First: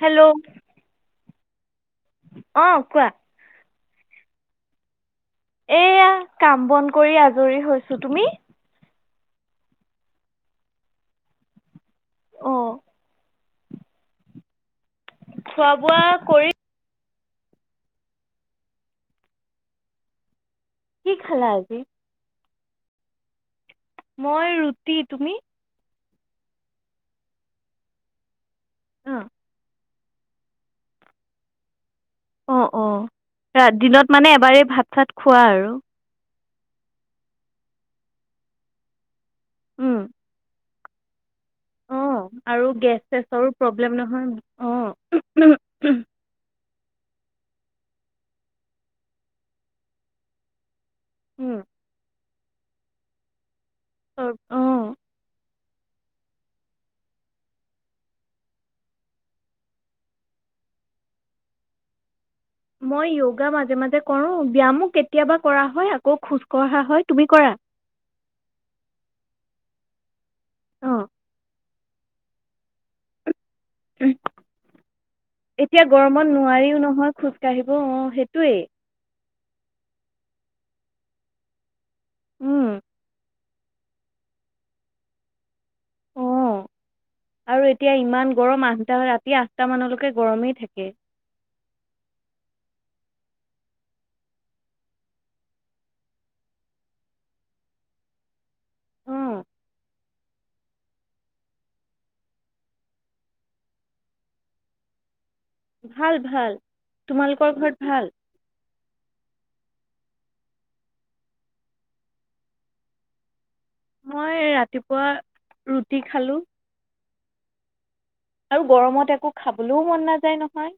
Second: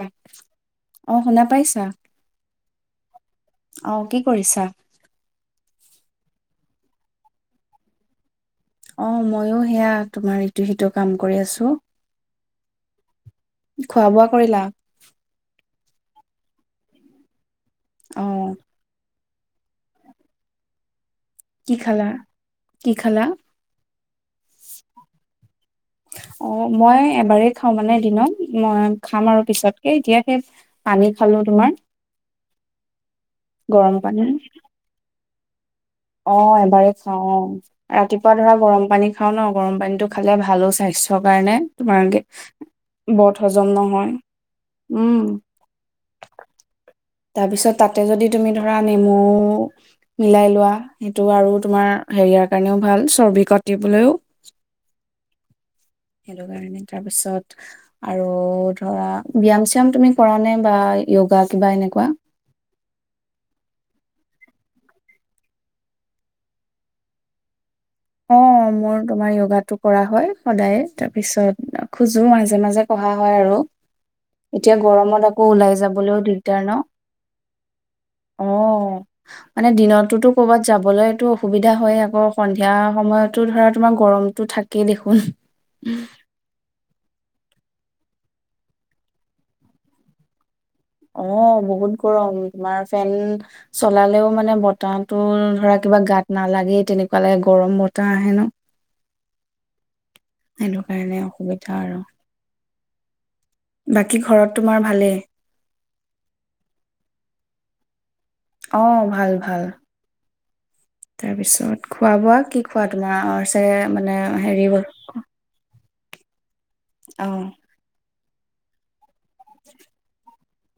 Hello. অ শুনা পাইছা। অ', কোৱা। অ', কি কৰিছা। এয়া, কাম-বন কৰি আজৰি হৈছো, তুমি। অ', ম‌য়ো সেয়া, তোমাৰ ইটো-সিটো কাম কৰি আছো। অ' খোৱা-বোৱা কৰিলা? খোৱা-বোৱা কৰি অ' কি খালা কি আজি? খালা কি খালা? মই ৰুটি, তুমি? অ', মই এবাৰেই খাওঁ মানে দিনত মই অঁ খাম আৰু পিছত। এ-এতিয়াকে পানী খালো তোমাৰ অ', অ', গৰম ৰা-দিনত পানী মানে এবাৰেই ভাত-চাত খোৱা আৰু। অ', এবাৰে খাওঁ। অ', ৰাতিপুৱা ধৰা গৰম পানী খাওঁ ন', গৰম পানীটো খালে ভালো স্বাস্থ্যক অঁ, আৰু গেছ বদ চেচছৰো হজম প্ৰব্লেম নহয় উম অঁ তাৰপিছত তাতে যদি তুমি ধৰা নেমু মিলাই লোৱা। ইটো আৰু তোমাৰ হেৰিয়াৰ কাৰনেও ভাল চবিখত তিবলৈও অঁ সেইটো কাৰণে তাৰপিছত আৰু ধৰা ব্যায়াম চ্যায়াম তুমি কৰা নে বা য়োগা কিবা এনেকুৱা? মই য়োগা মাজে মাজে কৰোঁ ব্যায়ামো কেতিয়াবা কৰা হয় আকৌ খোজ কঢ়া হয় তুমি কৰা? অঁ মোৰ তোমাৰ য়োগাটো কৰা হয় সদায়, অঁ তাৰপিছত খোজো মাজে মাজে কঢ়া হয় আৰু। এতিয়া গৰমত আকৌ ওলাই এতিয়া যাবলৈও গৰমত দিগদাৰ নোৱাৰিও ন, নহয় খোজ কাঢ়িব অঁ সেইটোৱেই অঁ মানে দিনত তোৰটো ক'ৰবাত যাবলৈটো সুবিধা হয়। অ উম সন্বীয়া সময়টো ধৰা তোমাৰ গৰমতটো থাকেই দেখোন। অ আৰু এতিয়া ইমান গৰম আঠটা ৰাতি আঠটা মানলৈকে গৰমেই থাকে। অঁ, বহুত গৰম তোমাৰ ফেন চলালেও মানে বতাহটো ধৰা কিবা গাত নালাগেই তেনেকুৱা লাগে গৰম বতাহ আহে ন? অঁ সেইটো কাৰণে অসুবিধা আৰু বাকী ঘৰত তোমাৰ ভালেই? ভাল ভাল তোমালোকৰ ঘৰত ভাল? অ', ভাল ভাল তাৰপিছত খোৱা বোৱা কি খোৱা তোমাৰ সেয়া মানে হেৰি হল। কি খালো আহ আৰু গৰমত একো খাবলৈও মন নাযায় নহয়,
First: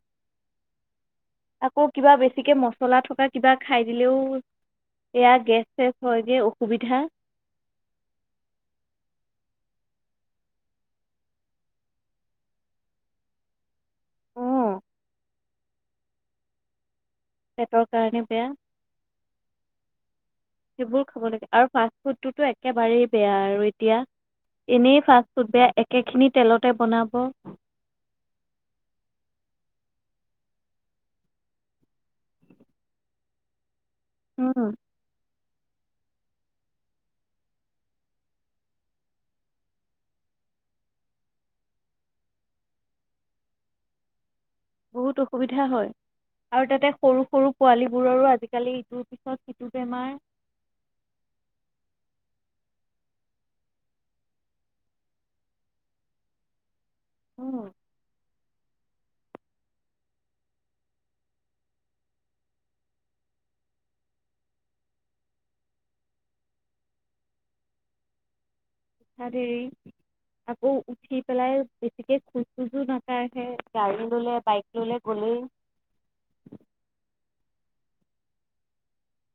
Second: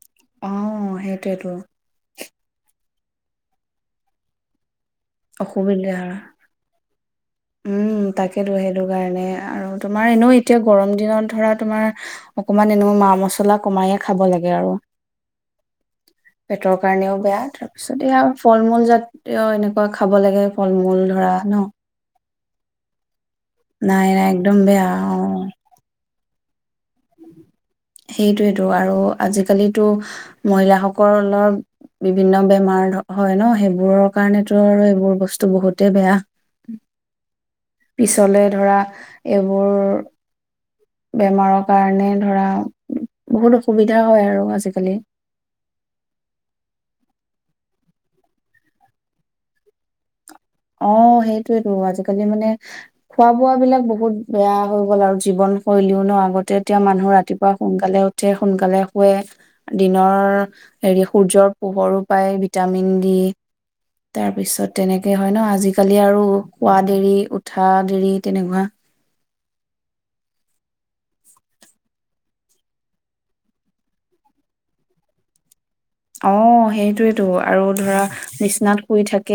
অ', সেইটোয়েতো আকৌ কিবা বেছি বেছিকে মছলা থকা কিবা খাই দিলেও এয়া গেছ চেছ অসুবিধা হয়গৈ অসুবিধা উম তাকেইেটো সেইটো কাৰণে আৰু তোমাৰ এনেও এতিয়া গৰম দিনত ধৰা তোমাৰ অকমান এনে মা মছলা কমায়ে খাব লাগে আৰু অঁ পেটৰ কাৰণেও বেয়া পেটৰ তাৰপিছত এয়া কাৰণে আও বেয়া ফল মূল জাতিয় এনেকুৱা খাব লাগে ফল মূল ধৰা ন। তোটো একেবাৰেই বেয়া আৰু এতিয়া, নাই নাই একদম বেয়া এনেই অ ফাষ্ট ফুড বেয়া একেখিনিত তেলতে বনাব সেইটোয়েটো আৰু আজিকালিটো মহিলা সকলৰ বিভিন্ন বেমাৰ হয় ন সেইবোৰৰ কাৰণেটো উম, আৰু এইবোৰ বস্তু টো বহুতে বেয়া পিছলে ধৰা এইবোৰ বেমাৰৰ কাৰণে ধৰা বহুত অসুবিধা হয় আৰু আজি বহুত অসুবিধা হয় আৰু তাতে সৰু সৰু পোৱালী বোৰৰো আজিকালি, ইটোৰ পিছত সিটো বেমাৰ অ সেইটোয়েতো আজিকালি মানে খোৱা বোৱা বিলাক বহুত বেয়া হৈ গ'ল আৰু জীৱনশৈলীও ন আগতে এতিয়া মানুহ ৰাতিপুৱা উঠাত সোনকালে উঠে সোনকালে শে দিনৰ হেৰি সূৰ্যৰ পোহৰো পাই ভিটামিন দি তাৰ পিছত তেনেকে হয় ন আজিকালি আৰু শুৱা দেৰি উঠা দেৰি তেনেকুৱা উঠা দেৰি, আকৌ উঠি পেলাই বেছিকে খোজ চোজ ও নাকাহে। গাড়ী ললে বাইক ললে গ'লেই অ হেইটোয়েইতো আৰু ধৰা বিচনাত শুই থাকে,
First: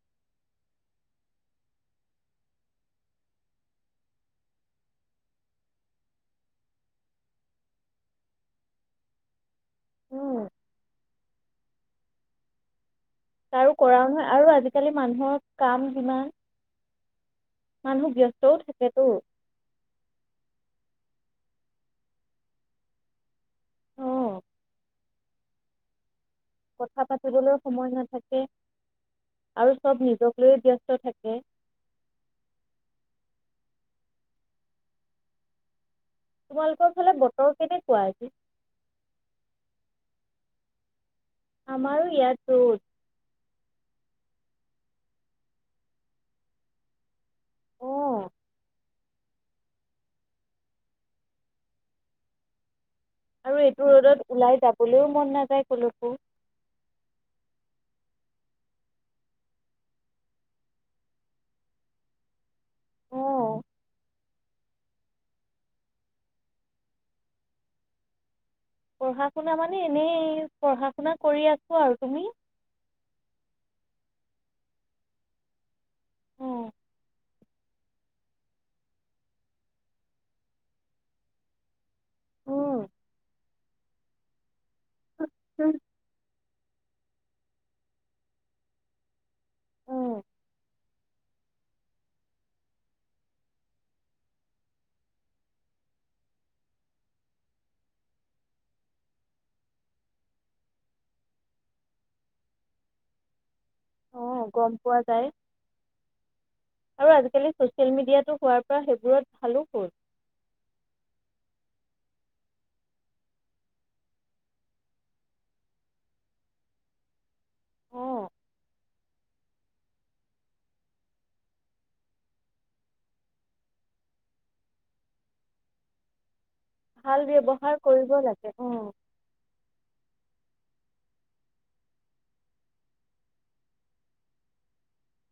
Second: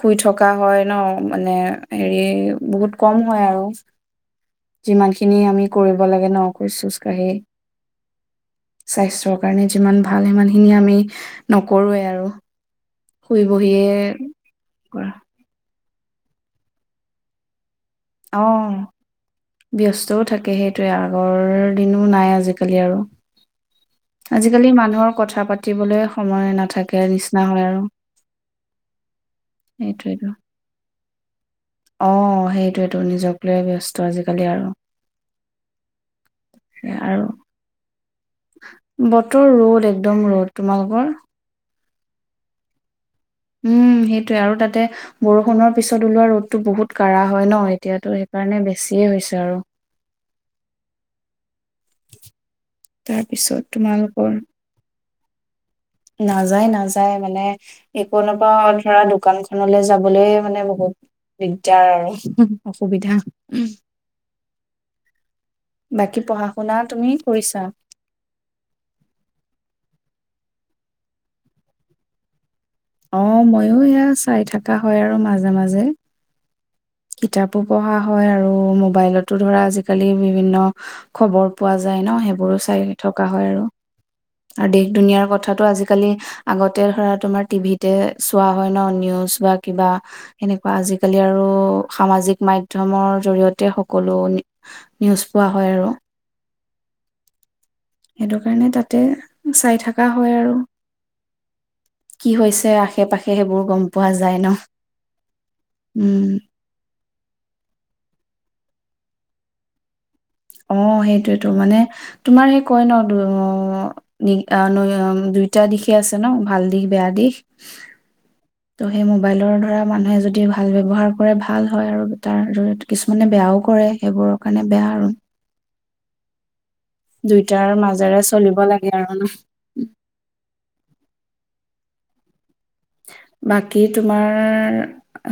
শুই থকা হয় ন মানে হেৰি বহুত কম হয় আৰু যিমান খিনি আমি কৰিব লাগে ন খোজ খোজ কঢ়ি, স্বাস্থ্য কাৰণে যিমান ভাল উম, ইমান আমি নকৰোৱে আৰু শুই আৰু বহিয়ে কৰাও নহয় আৰু আজিকালি কৰা মানুহৰ কাম কিমান অ ব্যস্তও থাকে সেইটোয়ে আৰু আগৰ দিনো নাই আজিকালি আৰু অঁ আজিকালি মানুহৰ কথা পাতিবলে কথা পাতিবলৈ সময় নাথাকে আৰু চব সেইটোৱেতো নিজক লৈয়ে ব্যস্ত থাকে কে অ সেইটোয়েইটো নিজক লৈয়ে ব্যস্ত আজিকালি তোমালোকৰ আৰু ফালে আৰু বতৰ কেনেকুৱা আজি বতৰ ৰ'দ, একদম ৰ'দ তোমালোকৰ? আমাৰ ইয়াত ৰদ উম সেইটোৱে আৰু তাতে বৰষুণৰ পিছত ওলোৱা ৰ'দটো বহুত কাঢ়া হয় ন, এতিয়াতো অঁ সেইকাৰণে বেছিয়ে হৈছে আৰু [inaudible] আৰু এইটো তোমালোকৰ ৰ'দত ওলাই যাবলৈও মন নাযায় ক'লৈকো নাযায় নাযায় মানে এইকনৰ পৰা ধৰা দোকানখনলৈ যাবলৈ মানে বহুত দিগদাৰ আৰু অসুবিধা। অঁ বাকী পঢ়া শুনা তুমি কৰিছা? পঢ়া শুনা মানে এনেই পঢ়া শুনা কৰি আছো আৰু তুমি অ ময়ো এয়া চাই থকা হয় আৰু মাজে মাজে উম কিতাপো পঢ়া হয় আৰু মোবাইলতো ধৰা আজিকালি বিভিন্ন খবৰ পোৱা যায় ন সেইবোৰো চাই উম থকা হয় আৰু আৰু দেশ দুনিয়াৰ কথাাটো আজিকালি আগতে ধৰা তোমাৰ টিভিতে চোৱা হয় ন নিউজ বা কিবা এনেকোৱা আজিকালি আৰু সামাজিক মাধ্যমৰ জৰিয়তে সকলো নিউজ পোৱা হয় আৰু সেইটো কাৰণে তাতে চাই থকা হয় আৰু কি হৈছে আশে পাশে সেইবোৰ গম পোৱা অ যায় ন গম পোৱা যায় উম আৰু আজিকালি চচিয়েল মিডিয়টো হোৱাৰ পৰা সেই অ সেইটোয়েতো, মানে তোমাৰ সেই কয় ন। দুইটা দিশে আছে ন, ভাল দিশ বেয়া দিশ অঁ ত' সেই মোবাইলৰ ধৰা মানুহে যদি ভাল ব্যৱহাৰ কৰে ভাল হয় আৰু তাৰ কিছুমানে বেয়াও কৰে সেইবোৰৰ কাৰণে বেয়া আৰু ভাল দুইটাৰ ব্যৱহাৰ কৰিব মাজেৰে চলিব অঁ লাগে আৰু ন বাকী তোমাৰ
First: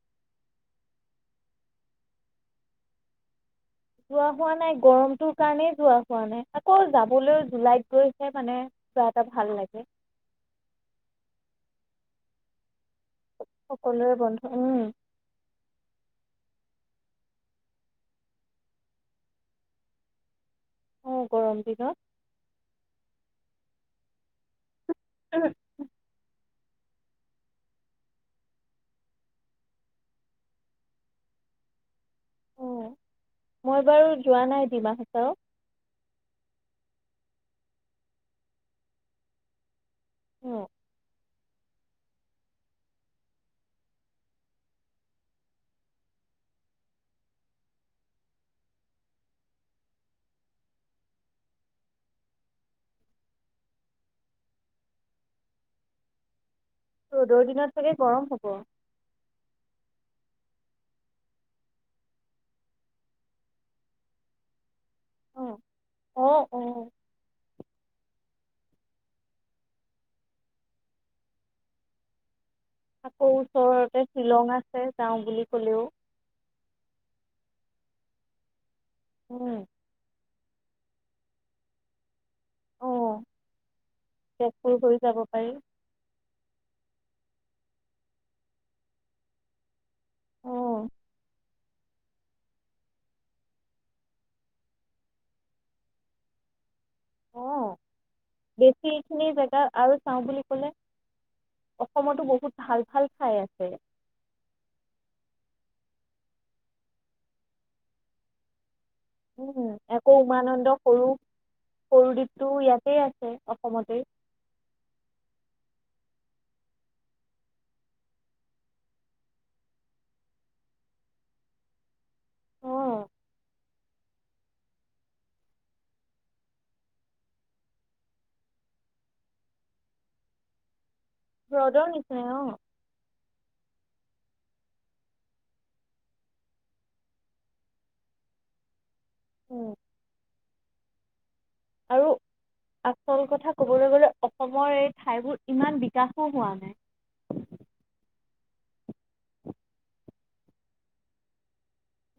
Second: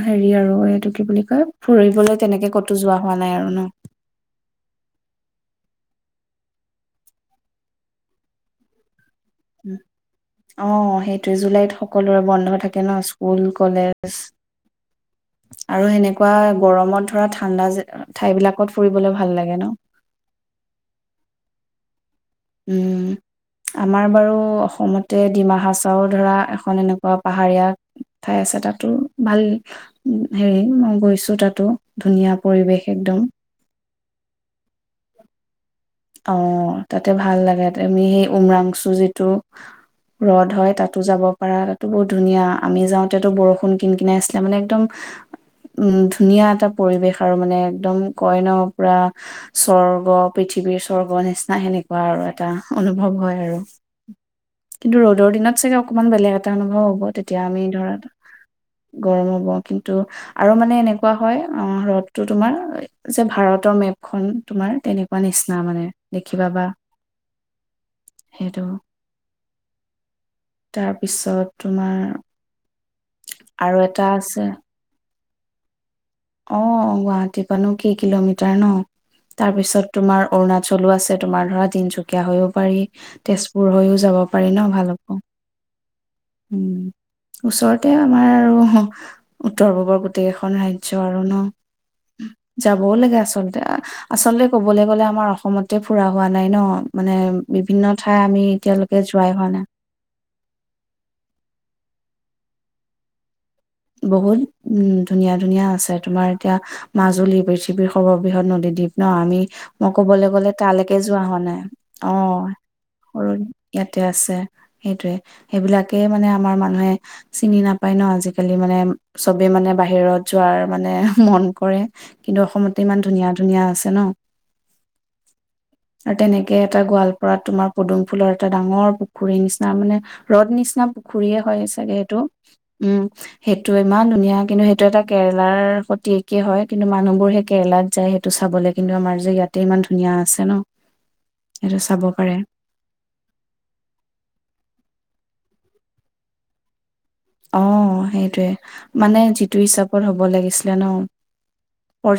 হেৰি আৰু এইটো কি বুলি কয় ফুৰিবলৈ তেনেকে কতো যোৱা হোৱা নাই আৰু ন যোৱা হোৱা নাই গৰমটোৰ কাৰণেই যোৱা হোৱা নাই আকৌ যাবলৈও জুলাইত গৈছে মানে কিবা এটা ভাল লাগে অ সেইটোৱেই জুলাইত সকলোৰে বন্ধ থাকে টেনৰ স্কুল সকলোৰে কলেজ বন্ধ উম আৰু সেনেকোৱা গৰমত ধৰা ঠাণ্ডা জে ঠাইবিলাকত ফুৰিবলৈ ভাল লাগে ন অ গৰম দিনত উম আমাৰ বাৰু অসমতে ডিমাহাচাও ধৰা এখন এনেকোৱা পাহাৰীয়া ঠাই আছে তাতো ভাল হেৰি মই গৈছো তাতো ধুনীয়া পৰিৱেশ অঁ একদম মই বাৰু যোৱা নাই ডিমাহাছাও অ তাতে ভাল লাগে আমি সেই উমৰাংচু যিটো ৰদ অঁ হয় তাতো যাব পাৰা তাতো বহুত ধুনীয়া আমি যাওঁতোতো বৰষুণ কিন কিন আছিলে মানে একদম উম ধুনীয়া এটা পৰিৱেশ আৰু মানে একদম কয় ন পুৰা স্বৰ্গ পৃথিৱীৰ স্বৰ্গ নিচিনা সেনেকুৱা আৰু এটা অনুভৱ হয় আৰু কিন্তু ৰ'দৰ দিনত চাগে অকণমান বেলেগ এটা তিতা মানুহ হ'ব তেতিয়া ৰ'দৰ আমি দিনত চাগে ধৰা গৰম হ'ব গৰম হ'ব কিন্তু আৰু মানে এনেকুৱা হয় ৰ্ৰদটো তোমাৰ যে ভাৰতৰ মেপখন তোমাৰ তেনেকুৱ না অঁ মানে অঁ দেখিবা বা অঁ সেইটো তাৰপিছত তোমাৰ আকৌ আৰু ওচৰতে এটা শ্বিলং আছে যাওওঁ বুলি ক'লেও অ গুৱাহাটী পানো কি কিলোমিটাৰ ন উম। তাৰপিছত তোমাৰ অৰুণাচলো আছে তোমাৰ ধৰা তিচুকীয়া কীয়া হৈও পাৰি অ তেজপুৰ হৈও যাব পাৰি ন তেজপুৰ হৈ ভালুকপুং যাব পাৰি। উম ওচৰতে আমাৰ আৰু উত্তৰ পূৱৰ গোটেইকখন ৰাজ্য় অ', যাবও লাগে আচলতে আচলতে কবলৈ গ'লে আমাৰ অসমতে ফুৰা হোৱা নাই ন মানে অ বিভিন্ন ঠাই আমি বেছি এতিয়ালৈকে এইখিনি যোৱাই হোৱা জেগা নাই আৰু চাওঁ বুলি ক'লে অসমতো বহুত ভাল ভাল খাই আছে বহুত উম ধুনীয়া ধুনীয়া আছে তোমাৰ এতিয়া মাজুলী পৃথিৱীৰ সৰ্ববৃহৎ নদীদ্বীপ ন আমি উম, মই আকৌ ক'বলৈ গ'লে উমানন্দ তালৈকে সৰু যোৱা হোৱা নাই সৰু অ দ্বীপটো ইয়াতে আছে সৰু অসমতে। ইয়াতে আছে সেইটয়ে সেইবিলাক তাকে মানে আমাৰ মানুহে চিনি নাপায় ন আজিালি মানে চবে মানে বাহিৰত যোৱাৰ মানে মন কৰে কিন্তু অ অসমতে ইমান ধুনীয়া ধুনীয়া আছে ন আৰু তেনেকে এটা গোৱালপাৰাত তোমাৰ পদুম ফুলৰ এটা ডাঙৰ পুখুৰীৰ নিচিনা মানে ৰদ নিচিনা পু খুৰীয়ে হয় হ্ৰদৰ চাগে সেইটো নিচিনাই অ', উম সেইটো ইমান ধুনীয়া কিন্তু সেইটো এটা কেৰেলাৰ সতি একে হয় কিন্তু মানুহবোৰ সেই কেৰেলাত যায় সেইটো চাবলে কিন্তু আমাৰ যে ইয়াতে উম, ইমান ধুনীয়া আছে ন সেইটো চাব আৰু পাৰে আচল কথা ক'বলৈ গলে অসমৰ এই ঠাইবোৰ ইমান বিকাশো হোৱা নাই অ সেইটোৱে মানে যিটো হিচাপত হ'ব ল ন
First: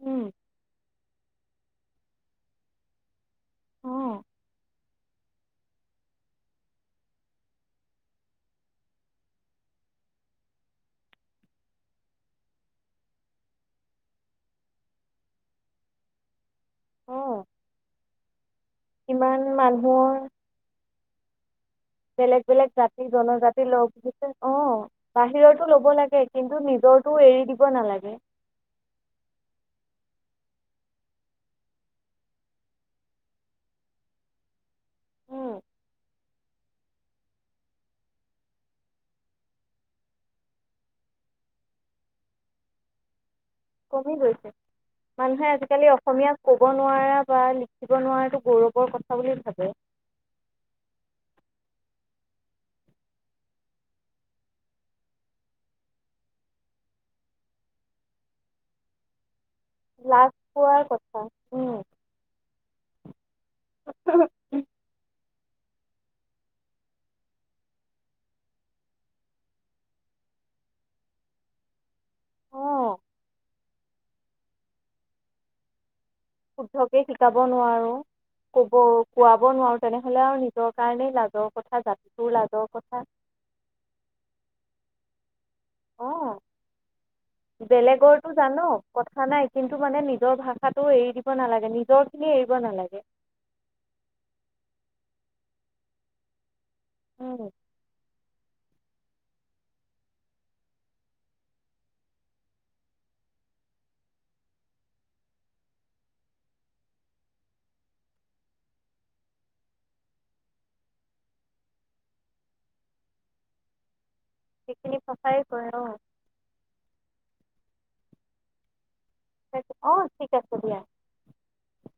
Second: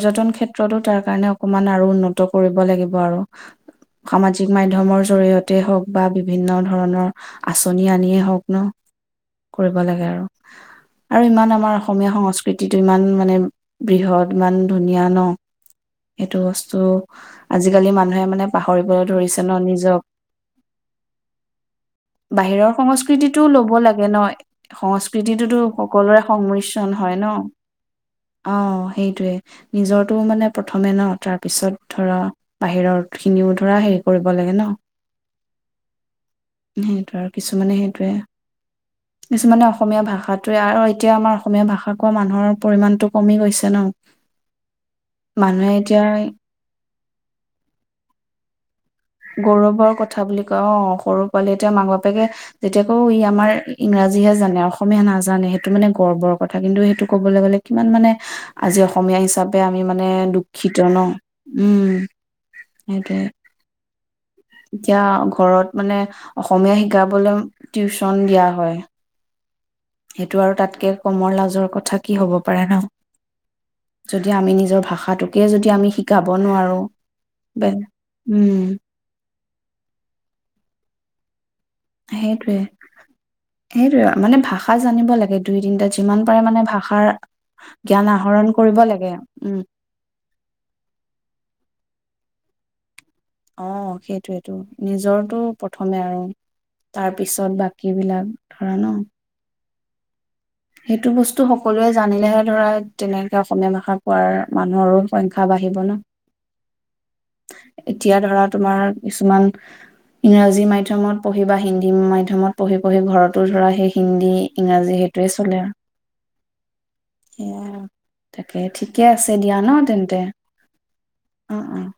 উম, ক্ষেত্ৰতো তাৰ কাৰণে অকমান আৰু উন্নত কৰিব লাগিব আৰু অ', সামাজিক মাধ্যমৰ জৰিয়তে হওক বা বিভিন্ন ধৰণৰ আচনি আনিয়ে হওক ন লাগে আৰু আৰু ইমান আমাৰ অসমীয়া সংস্কৃতিটো ইমান মানে বৃহৎ ইমান ধুনীয়া ন এইটো বস্তু [inaudible] অ', চ' আজিকালি মানুহে মানে পাহৰিবলৈ ইমান ধৰিছে ন নিজক মানুহৰ বেলেগ বাহিৰৰ বেলেগ জাতি সংস্কৃতিটো জনজাতি লব লগ লাগে ন অ' সংস্কৃতিটোতো বাহিৰৰতো ল'ব লাগে সকলোৰে কিন্তু সংমিশ্ৰণ নিজৰটো হয় ন এৰি দিব নালাগে। অ সেইটোৱে নিজৰ টো মানে প্ৰথমে ন তাৰ পিছত ধৰা বাহিৰত খিনিও ধৰা হেৰি কৰিব লাগে ন উম, সেইটো আৰু কিছুমানে সেইটোৱে কিছুমানে অসমীয়া ভাষাটোোৱে আৰু এতিয়া আমাৰ অসমীয়া ভাষা কোৱা মানুহৰ পৰিমান টো কমি গৈছে। ন কমি গৈছে মানুহে আজিকালি অসমীয়া ক'ব নোৱাৰা বা লিখিব নোৱাৰাটো গৌৰৱৰ কথা। বুলি ভাবে। গৌৰৱৰ কথা বুলি ক অ সৰু পোৱালি এতিয়া মাক বাপে সাপেকে যেতিয়া কও ই আমাৰ ইংৰাজীহে জানে অসমীয়া নাজানে সেইটো মানে গৰ্বৰ কথা কিন্তু সেইটো কবলৈ গ'লে কিমান মানে আজি অসমীয়া হিচাপ হিচাপে আমি মানে লাজ পোৱাৰ দুখিত ন কথা, উম সেইটোৱে কিয় [unintelligible] ঘৰত মানে অসমীয়া শিকাবলৈ টিউচন দিয়া হয় সেইটো আৰু তাতকে কমৰ লাজৰ কথা কি হব পাৰে ন অ' যদি আমি নিজৰ ভাষাটোকে যদি আমি শি শুদ্ধকে শিকাব নোৱাৰো উম কব কোৱা ল'ব নোৱাৰোঁ তেনেহ'লে আৰু নিজৰ কাৰণেই লাজৰ কথা জাতিটোৰ সেইটোৱে লাজৰ কথা। সেইটোয়ে মানে ভাষা জানিব লাগে দুই তিনিটা যিমান অ' পাৰে মানে ভাষাৰ জ্ঞান বেলেগৰটো আহৰণ জান কৰিব লাগে কথা নাই উম কিন্তু মানে নিজৰ ভাষাটো এৰি দিব নালাগে নিজৰ খিনি এৰিব নালাগে। অ'হ সেইটোৱেইটো নিজৰটো প্ৰথমে আৰু তাৰ উম। পিছত বাকী বিলাক। ধৰা ন' সেইটো বস্তু সকলোৱে জানিলেহে ধৰা তেনেকে অসমীয়া ভাষা কোৱাৰ মানুহৰো সংখ্যা বাঢ়িব ন। এতিয়া ধৰা তোমাৰ কিছুমান ইংৰাজী মাধ্যমত পঢ়ি বা হিন্দী মাধ্য়মত পঢ়ি পঢ়ি ঘৰতো ধৰা সেই হিন্দী ইংৰাজী সেইখিনি প্ৰচাৰেই চলে কৰে অ' আৰু অ' তাকে ঠিক ঠিকে আছে দিয়া তাকে- ন অ' তেন্তে ঠিক আছে দিয়া অ' অ'